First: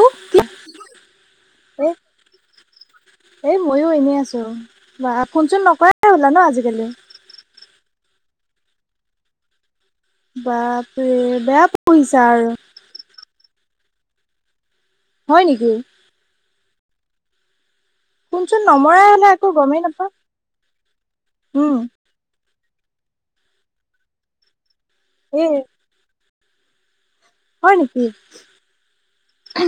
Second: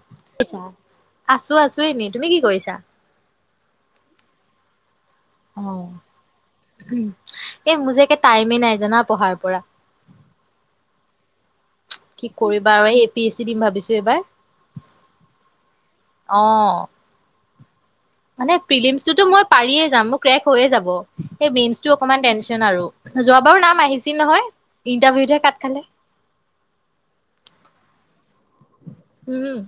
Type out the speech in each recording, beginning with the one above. এ ছা, আছো আছো এনে তুমি কি কৰিছা? এই মইয়ো এনেই আছোঁ, বা ফোন চোন অ', নকৰাই হ'লা ন আজিকালি। এই মোৰ যে একে টাইমে নাই জানা পঢ়াৰ পৰা। বাপ্ৰে বেয়া কি কৰিবা আৰু এই এ পি এছ চি দিম ভাবিছো এইবাৰ। হয় নেকি অ। ফোন মানে চোন নমৰাই প্ৰীলীমচটো তো হ'লা মই একো গমেই পাৰিয়ে যাম নাপাওঁ মোৰ ক্ৰেক হৈয়ে যাব। হেই উম মেনছ টো অকমান তেনচন। আৰু যোৱাবাৰো নাম আহিছিল নহয়, এ ইণ্টাৰভিউতহে কাত খালে। একে। উম।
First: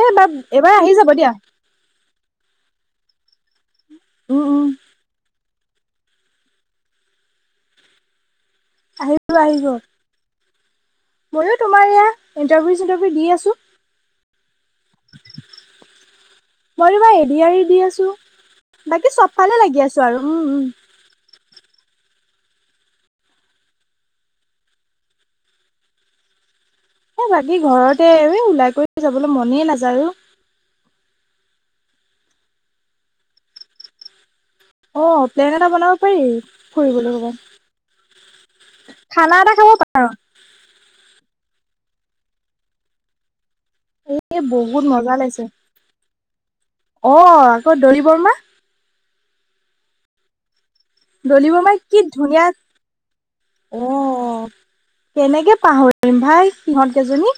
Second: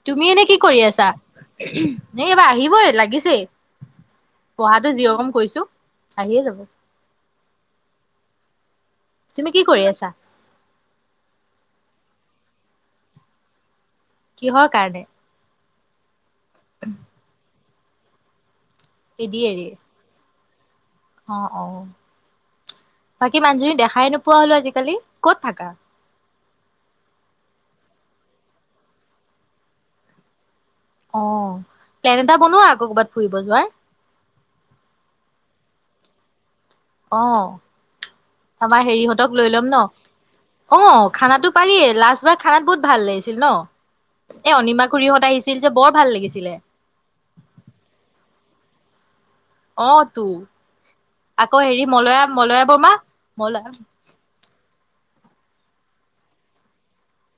এ তুমি বাপ এনে কি এবাৰ কৰি আহি আছা? যাব দিয়া নেই এইবাৰ আহিবই লাগিছেই উম উম পঢ়াটো যিৰকম কৰিছো। আহিয়ে যাব। আহিব তুমি কি আহিব। কৰি আছা ময়ো তোমাৰ এয়া ইণ্টাৰভিউ চিন্টাৰভিউ দি আছো। কিহৰ কাৰণে? মই ও এইবা এদি য়া ৰি দি আছো, বাকী চব এডি ফালে এৰি লাগি আছো আৰু। উম উম অ অ বাকী মানুহজনী দেখাই নোপোৱা হলো আজিকালি, ক'ত থাকা? এ বাকী ঘৰতে এ ওলাই কৰি যাবলৈ মনেই নাযায়ো ও। অ প্লেন এটা বনোৱা আকৌ কৰ'ৰবাত ফুৰিব যোৱাৰ। অ প্লেন এটা বনাব পাৰি। ফুৰিবলৈ অ ক'ৰবাত আমাৰ খানা হেৰিহঁতক লৈ এটা ল'ম খাব ন, পাৰো অ খানা টো, পাৰি লাষ্ট বাৰ খানাত বহুত ভাল লাগিছিল ন? এ বহুত অনিমা মজা খুৰীহঁত লাগিছে আহিছিল যে, বৰ ভাল লাগিছিলে। অ আকৌ দলি বৰ্মা অ তো। দলি আকৌ বৰ্মাই হেৰি কি মলয়া ধুনীয়া মলয়া বৰ্মা মলয়া। অ কেনেকে পাহৰিম ভাই সিহঁত কেইজনী।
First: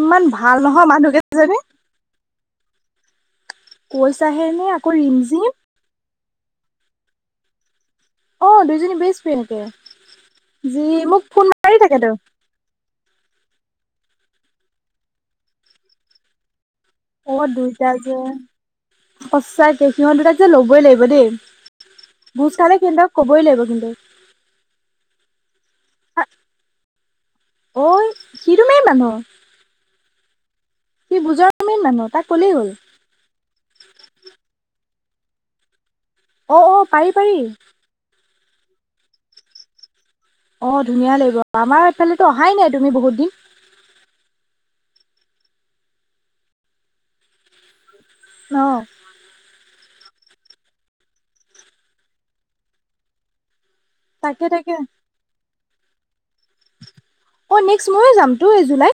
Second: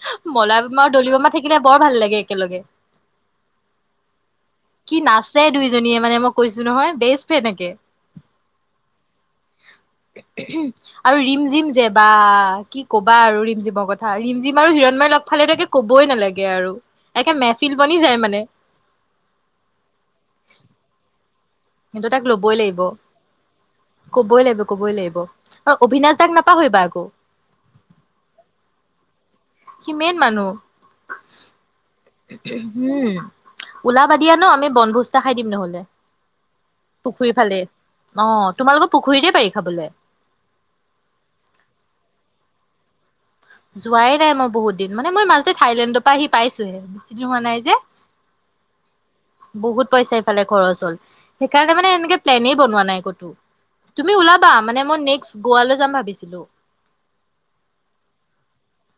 ইমান ভাল মলাই বমা নহয় আৰু মানুহ দলি বমা কেইজনী থাকিলে বৰ ভাল লাগে একেলগে। [unintelligible] আকৌ কি নাচে ৰিমজিম দুইজনীয়ে মানে মই কৈছো নহয় বেষ্টফেৰেন একে। অ দুইজনী বেষ্ট ফ্ৰেণ্ডকে যি মোক আৰু ৰিম ফোন জিম মাৰি যে বা থাকেতো কি, কবা আৰু ৰিম জিমৰ কথা ৰিম জিম আৰু হিৰণময় লগ পালে কে ক'বই নালাগে আৰু, একে অ মেফিল বনি যায় মানে। চোৱা সিহঁত দুটাক যে ল'বই লাগিব দেই। কিন্তু তাক ভোজ ল'বই খালে লাগিব সিহঁতক ক'বই লাগিব কিন্তু। ক'বই লাগিব ক'বই লাগিব আৰু অবিনাশ দাক নাপাহৰিবা আকৌ ঐ সি টো মেইন মানু্হ সি মেইন মানুহ সি বুজাৰ মেন মানুহ তাক ক'লেই হ'ল হম ওলাবা দিয়া ন আমি বনভোজ্তা খাই দিম নহ'লে অ অ পাৰি পাৰি পুখুৰীৰ ফালে অ তোমালোকৰ পুখুৰীতে পাৰি খাবলৈ অ ধুনীয়া লাগিব আমাৰ ইফালে টো অহাই নাই তুমি বহুত দিন যোৱাই নাই মই বহুত দিন মানে মই মাজতে থাইলেণ্ডৰ পৰা আহি পাইছোহে বেছিদিন হোৱা নাই যে আহ বহুত পইচা ইফালে খৰচ হ'ল সেইকাৰণে মানে এনেকে প্লেনেই বনোৱা নাই ক'তো তুমি তাকে ওলাবা তাকে মানে মই নেক্সট গোৱালৈ যাম ভাবিছিলো অ' নেক্সট ময়ে যামতো এই জুলাইত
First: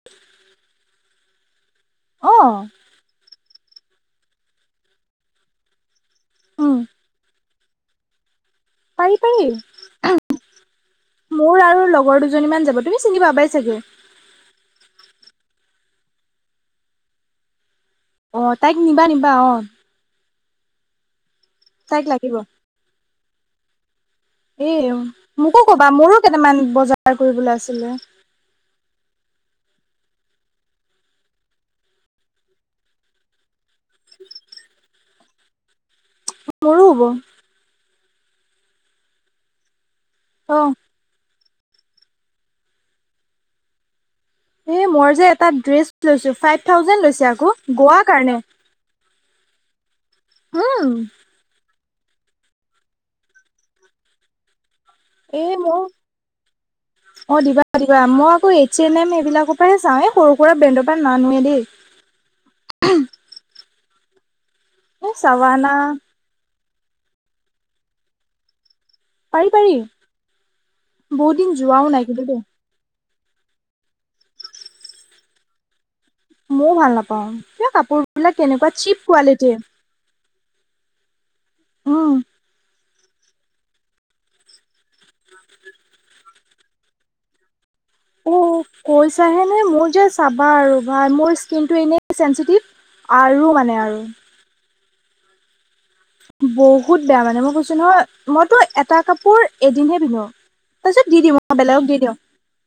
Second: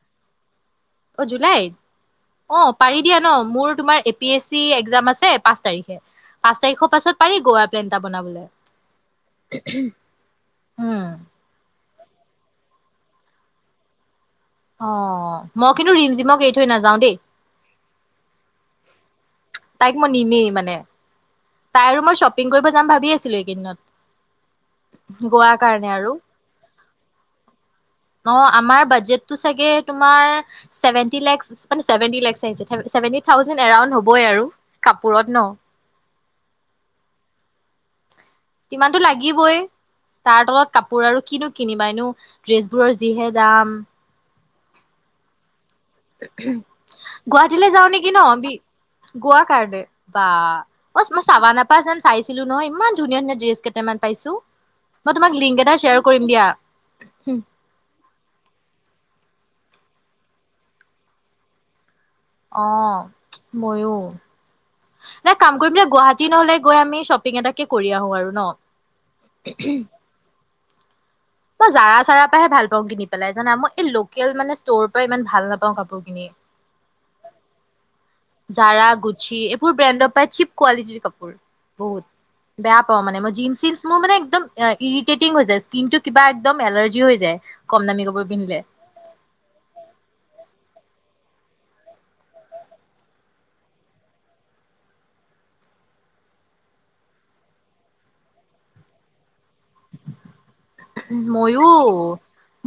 অ জুলাইত অ পাৰি দিয়া ন মোৰ তোমাৰ A P S C exam আছে পাঁচ তাৰিখে পাঁচ উম তাৰিখৰ পাছত পাৰি গুৱাত প্লেনএটা বনাবলে পাৰি পাৰি উম, মোৰ আৰু লগ লগৰ দুজনীমান যাব তুমি চিনি পাবাই চাগে অ মই কিন্তু ৰিম জিমক এৰি থৈ নাযাওঁ দেই অ তাইক নিবা নিবা অ তাইক মই নিমেই মানে তাই আৰু তাইক মই লাগিব শ্বপিং কৰিব যাম ভাবি আছিলো এইকেইদিনত এ গোৱাৰ মোকো কবা কাৰণে আৰু। মোৰো কেইটামান বজাৰ কৰিবলৈ আছিলে অ, আমাৰ বাজেটটো চাগে তোমাৰ চেভেনটি লেক্স চেভেনটি লেক্স আহিছে চেভেনটি থাউজেণ্ড এৰাউণ্ড হ'বই আৰু কাপোৰত ন মোৰো হ'ব কিমানতো লাগিবই তাৰ অ তলত কাপোৰ আৰু কিনো কিনিবাই নো ড্ৰেছবোৰৰ যিহে দাম এই মই যে এটা ড্ৰেছ লৈছো ফাইভ থাউজেণ্ড লৈছে আকৌ গোৱাৰ কাৰণে গোৱা কাৰণে উম বাহ মই ছাভানা পা পা চান চাইছিলো নহয় ইমান ধুনীয়া ধুনীয়া ড্ৰেছ কেইটামান পাইছো মই তোমাক এ লিংক এটা মোক শ্বেয়াৰ কৰিম দিয়া অ দিবা দিবা মই আকৌ এইচ এন এম এইবিলাক ৰ পৰা চাওঁ এ সৰু- সুৰা ব্ৰেণ্ডৰ পৰা নানোৱে দেই! অঁ মইয়ো এই নাই কাম চাৱানা কৰি পেলাই গুৱাহাটী নহলে। আমি শ্বপিং এটে কৰি আহো আৰু ন। পাৰি পাৰি বহুত দিন মই যোৱাও নাই জাৰা- কিন্তু চাৰা দেই পৰাহে ভাল পাওঁ কিনি, পেলাই জান মই এই লোকেল মানে ষ্ট'ৰ পৰা ইমান ভাল নাপাওঁ কাপোৰ। কিনি। মইও ভাল নাপাওঁ কিবা কাপোৰবোৰ, জাৰা গুছি এইবোৰ ব্ৰেণ্ডৰ পৰায় চিপ কোৱালিটিৰ কাপোৰ বহুত উম বেয়া। জিনছ, চিনচ মোৰ মানে ইৰীতেটিং হৈ যায় স্কীন টো কিবা মানে এলাৰ্জি হৈ যায়। কম দামী কাপোৰ অঁ পিন্ধিলে কৈছাহে নে মোৰ যে চাবা আৰু। মোৰ স্কিনটো এনেই চেঞ্চিটিভ আৰু মানে আৰু বহুত বেয়া মানে মই কৈছো নহয় মইতো এটা কাপোৰ এদিনহে পিন্ধো তাৰপিছত দি দিওঁ মই ময়ো বেলেগক দি দিওঁ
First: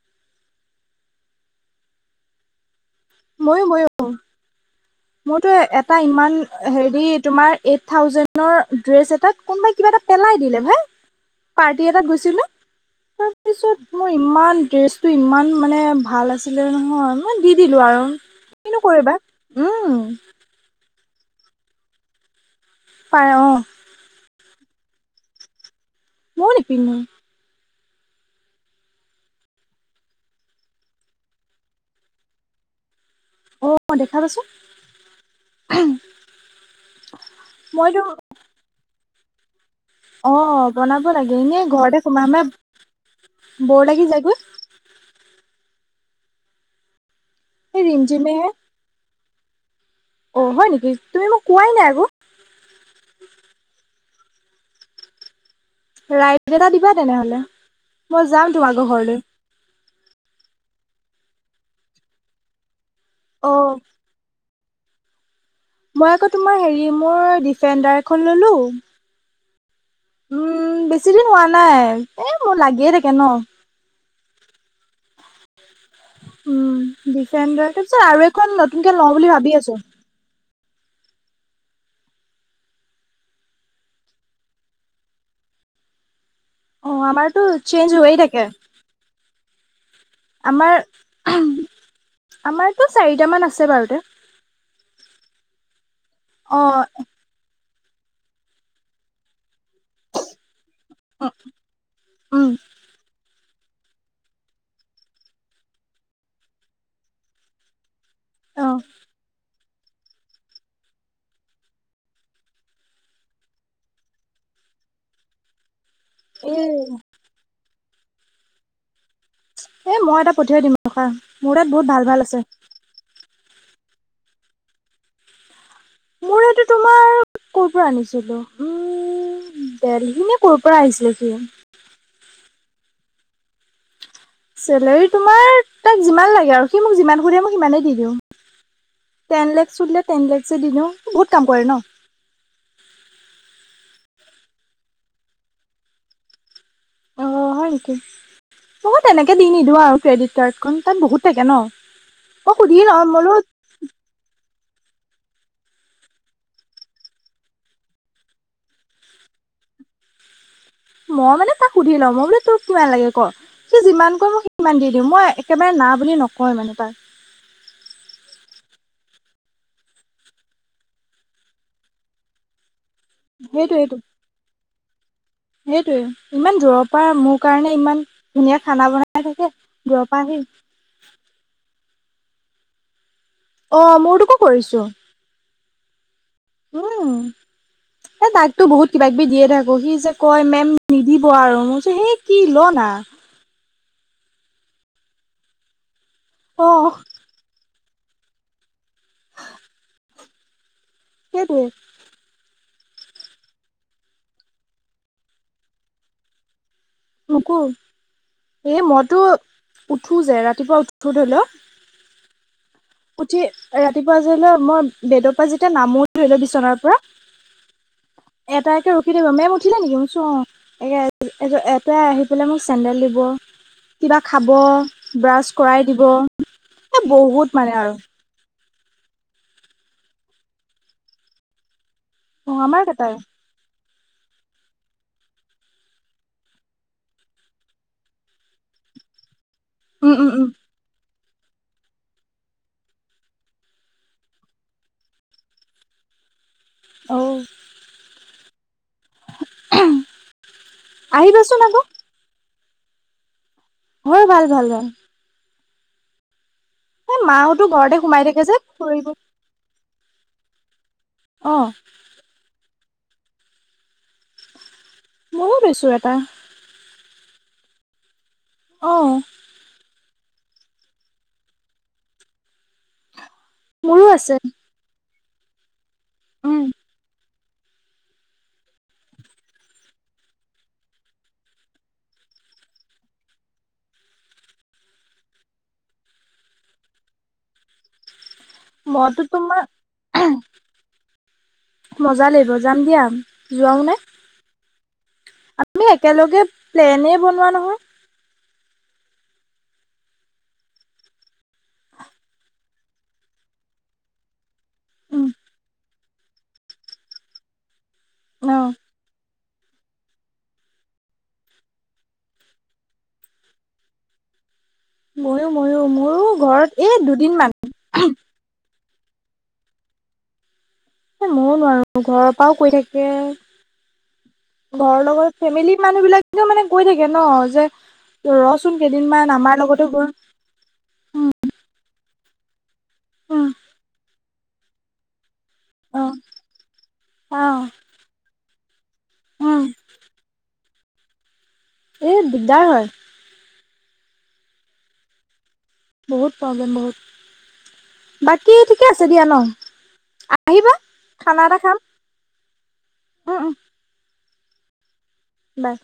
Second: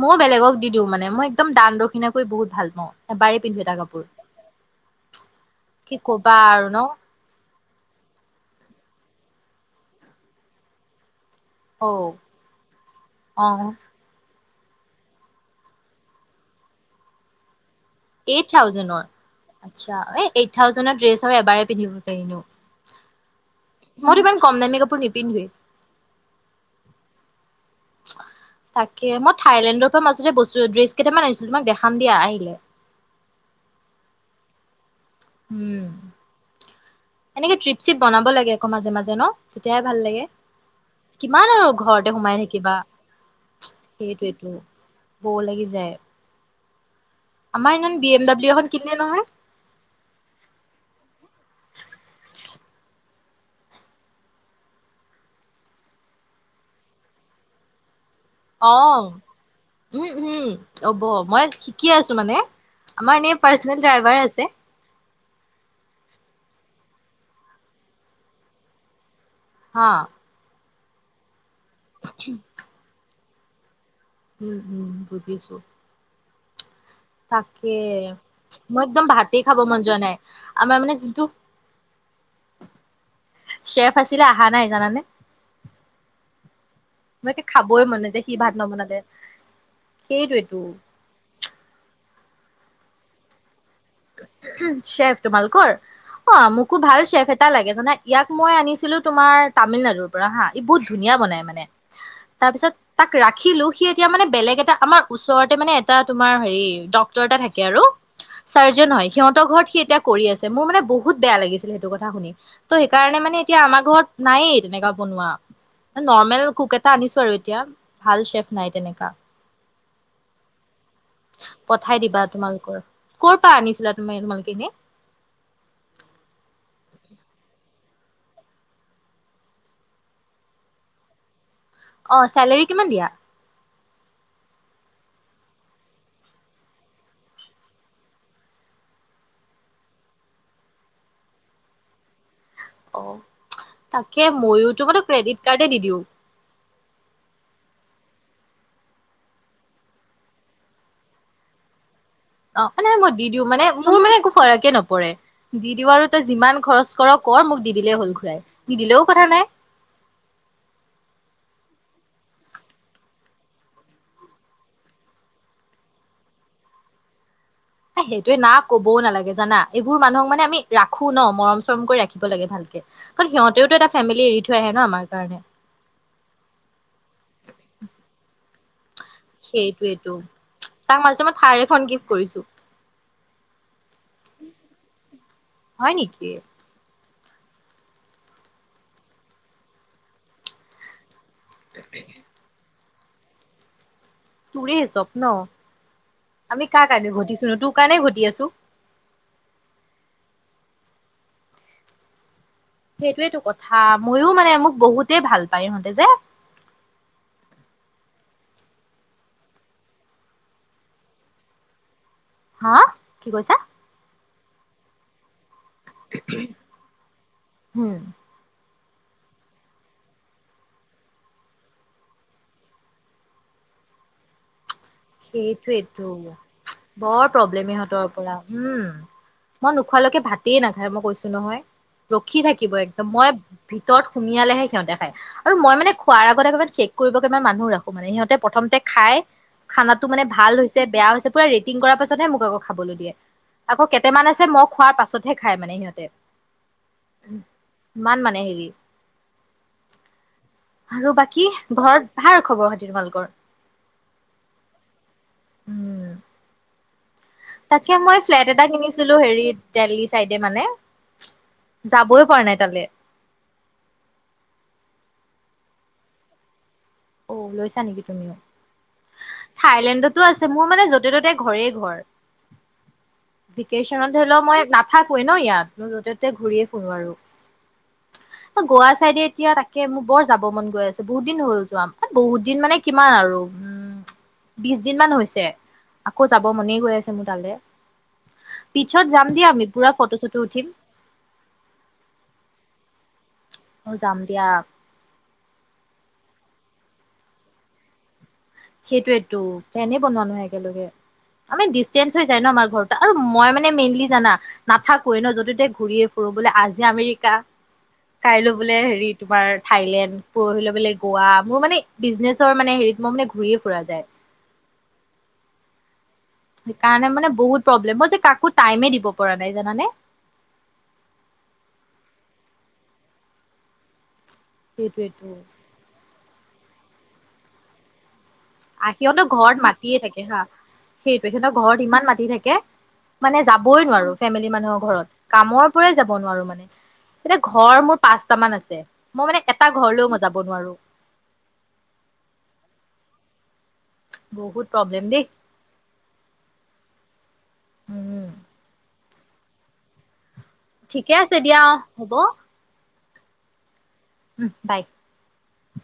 ময়োঁ বেলেগক দি দিওঁ মানে মই একদম দান দক্ষিণাকৈ বহুত ভাল পাওঁ এবাৰেই পিন্ধো এটা কাপোৰ মোৰ তো কি এটা ক'বা আৰু ন হেৰি ইমান এইট থাউজেণ্ডৰ ড্ৰেছ এটাত কোনোবাই কিবা এটা পেলাই দিলে ভাই পাৰ্টি এটা অ', গৈছিলো, অ', তাৰপিছত মোৰ ইমান ড্ৰেছটো ইমান মানে ভাল আছিলে নহয় মানে দি দিলো আৰু এইট কিনো কৰিবা উম থাউজেণ্ডৰ ড্ৰেছ আৰু এবাৰে পিন্ধিব পাৰি পাৰে আহঁ। কম নামি কাপোৰ নিপিন্ধোয়ে। ময়ো নিপিন্ধো। তাকে, মই থাইলেণ্ডৰ পৰা মাজতে বস্তু ড্ৰেছ কেইটামান আনিছিলো। তোমাক দেখাম দিয়া আহিলে। অঁ' দেখাবাচোন। উম। এনেকে ট্ৰিপ-চিপ বনাব লাগে আকৌ মাজে মাজে ন। তেতিয়াহে ভাল লাগে অঁ' বনাব লাগে কিমান এনেই আৰু ঘৰতে সোমাই থাকিবা সোমাই বৰ লাগি যায়গৈ। সেইটোৱেতো বৰ লাগি যায়। আমাৰ এই ইমান বি এম ডাব্লিউ এখন কিনে নহয়। অঁ' হয় নেকি? তুমি মোক কোৱাই নাই আকৌ। ৰাইদ এটা দিবা তেনেহলে মই যাম তোমাৰৰ অ', ঘৰলৈ। উম, উম, হ'ব মই শিকি আছো মানে। আমাৰ এ অ পাৰ্চনেল ড্ৰাইভাৰ আছে। মই আকৌ তোমাৰ হেৰি মোৰ ডিফেণ্ডাৰ এখন ললো হাঁ। উম' বেছি দিন হোৱা নাই এ মোৰ লাগিয়ে থাকে ন। উম, উম বুজিছো। উম দিপেনদ্বাৰা তাকে তাৰ পিছত আৰু এখন মই নতুনকে একদম লওঁ বুলি ভাতেই ভাবি খাব আছো। মন যোৱা নাই আমাৰ মানে যোনটো শ্বেফ আছিলে, অহা নাই জানানে। অ', আমাৰতো মই খাবই চেঞ্জ মনে হৈয়ে নাযায় থাকে। সি ভাত নবনালে। সেইটোৱেতো আমাৰ, আমাৰতো চাৰিটামান আছে বাৰুতে। উম, চ্বেফ তোমালোকৰ অঁ মোকো অ', ভাল চ্বেফ এটা লাগে জানা ইয়াক মই আনিছিলো, তোমাৰ তামিলনাডুৰ পৰা হাঁ, ই বহুত ধুনীয়া বনাই মানে উম, তাৰপিছত তাক ৰাখিলো। সি এতিয়া মানে বেলেগ এটা আমাৰ ওচৰতে মানে এটা তোমাৰ হেৰি ডক্তৰ এটা থাকে আৰু অ'। চাৰ্জন হয়। সিহঁৰ ঘৰত সেই এতিয়া কৰি আছে। মোৰ মানে বহুত বেয়া লাগিছিলে সেইটো কথা শুনি। ত' সেইকাৰণে মানে এতিয়া আমাৰ ঘৰত নায়েই তেনেকুৱা ন নৰ্মেল এ কুক এটা আনিছো আৰু এতিয়া। ভাল চেফ নাই তেনেকা। এ মই এটা পঠিয়াই দিম ৰখা মোৰ তাত বহুত পঠাই ভাল দিবা ভাল আছে। তোমালোকৰ ক'ৰ পৰা আনিছিলা তুমি তোমালখিনি। মোৰ এইটো তোমাৰ ক' পৰা আনিছিলো, উম ' দেলহি নে ক'ৰ পৰা আহিছিলে সি? অ চেলেৰী কিমান দিয়া? চেলেৰি তোমাৰ তাক যিমান লাগে আৰু, সি মোক যিমান খোজে মোক সিমানেই দি দিওঁ। টেন লেক্স বুলিলে টেন লেক্স দি দিওঁ, বহুত কাম কৰে ন। অ' তাকে মইোতো মানে ক্ৰেডিট কাৰ্ডে দিদিওঁ। নহয় তেনেকে দি নিদওঁ আও ক্ৰেডিট কাৰ্ডখন তাত বহুত থাকে ন। মই সুধি অ' নাই লম মই দি বোলো দিওঁ মানে মোৰ মানে একো ফৰকে নপৰে। দি দিওঁ আৰু তই যিমান খৰচ কৰ কৰ মোক দি দিলেই হল ঘুৰাই, নিদিলেও কথা নাই। [inaudible] মই মানে তাক সুধি লওঁ। মই বোলে তোক কিমান লাগে ক? সি যিমান কয় মোক সিমান দি দিও। মই একেবাৰে না বুলি নকয় মানে তাক। সেইটোৱে না কবও নালাগে জানা, এইবোৰ মানুহক মানে আমি ৰাখো ন মৰম চৰম কৰি ৰাখিব লাগে ভালকে। কাৰণ সিহঁতেওটো এটা ফেমিলি এৰি থৈ আহে ন, আমাৰ কাৰণে। সেইটোয়ে ইমান দূৰৰ পৰা মোৰ কাৰণে ইমান ধুনীয়া খানা বনাই থাকে দূৰৰ সেইটোৱেটো পৰা আহি তাক মাজতে মই থাৰ্ এখন গিফ্ট কৰিছো। অ'মোৰ তোকো কৰিছো। হয় নেকি? উম এ তাকতো বহুত কিবাকিবি দিয়ে থাকো। সি যে কয় মেম দিব আৰু মই সেই কি ল না। তোৰে চব ন অ আমি কাৰ কাৰণে ঘটিছো নো তোৰ কাৰণে ঘটি আছো। [inaudible] সেইটোৱেই। সেইটোৱেটো কথা। ময়ো মানে মোক বহুতেই ভাল পায় ইহঁতে যে। মোকো। এ মইতো উঠো যে ৰাতিপুৱা উঠো ধৰি লওঁ হা কি উঠি কৈছা? ৰাতিপুৱা ধৰিল মই বেদপা যেতিয়া নামো ধৰি লোৱা বিচনাৰ পৰা উম এটাই টো উঠি দিব মেম উঠিলে নেকি? মোৰ চে এটোৱে আহি পেলাই মোক চেডেল দিব কিবা খাব ব্ৰাছ কৰাই দিব সেইটোৱেটো। এ বহুত [unintelligible] মানে আৰু পৰা উম মই নোখোৱালৈকে ভাতেই নাখায় মই কৈছো নহয়। ৰখি অ থাকিব আমাৰ একদম কেইটাই মই ভিতৰত সুমিয়ালেহে সিহঁতে খায়। আৰু মই মানে খোৱাৰ আগতে অকমান চেক কৰিব কাৰনে মানুহ ৰাখো মানে। সিহঁতে প্ৰথমতে খাই খানাটো উম মানে উম উম ভাল হৈছে বেয়া হৈছে পুৰা ৰেটিং কৰাৰ পাছতহে মোক আকৌ খাবলে দিয়ে। আকৌ কেইটামান আছে মই খোৱাৰ পাছতহে খাই মানে সিহঁতে উ অ ইমান মানে হেৰি। [unintelligible] আৰু বাকী আহিবাচোন আকৌ ঘৰত ভাৰ খবৰ খাতি তোমালোকৰ? হয় ভাল ভাল ভাল। [inaudible] এই মাহতো তাকে ঘৰতে মই সোমাই থাকে ফ্লেট যে এটা ফুৰিব কিনিছিলো হেৰিত দেল্হী চাইডে মানে, অ যাবই পৰা নাই তালে। ময়ো লৈছোঁ এটা। অ লৈছা নেকি তুমিও? অহ। থাইলেণ্ডতো আছে মোৰ মানে য'তে ত'তে ঘৰে ঘৰ। মোৰো ভকেচনত ধৰি আছে লও মই নাথাকো কোৱে ন ইয়াত। মই য'তে ততে উম ঘূৰিয়ে ফুুৰো আৰু। গোৱা চাইডে এতিয়া তাকে মোৰ বৰ যাব মন গৈ আছে বহুত দিন হ'ল যাম বহুত দিন মানে কিমান আৰু বিশ দিনমানান হৈছে, আকৌ যাব মনে গৈ আছে মোৰ তালে। পিছত মইতো যাম দিয়া তোমাৰ আমি পুৰা ফটো চটো উঠিম। মজা লাগিব যাম দিয়া যোৱাও অ নাই যাম দিয়া আমি একেলগে প্লেনে বনোৱা নহয় সেইটোৱেটো প্লেনে বনোৱা নহয় একেলগে আমি ডিচেঞ্চ হৈ যায় ন আমাৰ ঘৰত আৰু মই মানে মেইনলি জানা নাথাকোৱে ন উম যতে ততে ঘূৰি এ ফুৰো বোলে আজি আমেৰিকা কাইলৈ অ বোলে হেৰি তোমাৰ থাইলেণ্ড পৰহিলে লৈ বলে গোৱা মোৰ মানে বিজনেচৰ মানে হেৰিত মই মানে ঘূৰি এ ফুৰা যায় ময়ো ময়ো মোৰ সেইকাৰণে মানে বহুত প্ৰব্লেম মই যে কাকো টাইমে দিব পৰা নাই জানানে এ ময়ো নোৱাৰো ঘৰৰ পৰাও কৈ থাকে ঘৰৰ সেইটোয়েটো। লগত ফেমিলি মানুহ বিলাকে মানে কৈ থাকে ন যে ৰচোন আহ সিহঁতৰ কেইদিনমান ঘৰত আমাৰ লগতে মাতিয়ে বল থাকে হা সেইটোৱে উম সিহঁতৰ ঘৰত ইমান মাতি থাকে মানে উম, যাবই নোৱাৰো ফেমিলি মানুহৰ ঘৰত কামৰ পৰাই অ যাব নোৱাৰো মানে এতিয়া অ ঘৰ মোৰ পাঁচটা মান আছে মই মানে উম এটা ঘৰলৈও মই যাব নোৱাৰো এ দিগদাৰ হয় বহুত প্ৰব্লেম দেই বহুত প্ৰব্লেম বহুত উম বাকী ঠিকে আছে দিয়া ন আ ঠিকে আছে দিয়া অঁহ হ'ব উম উম উম বাই বাই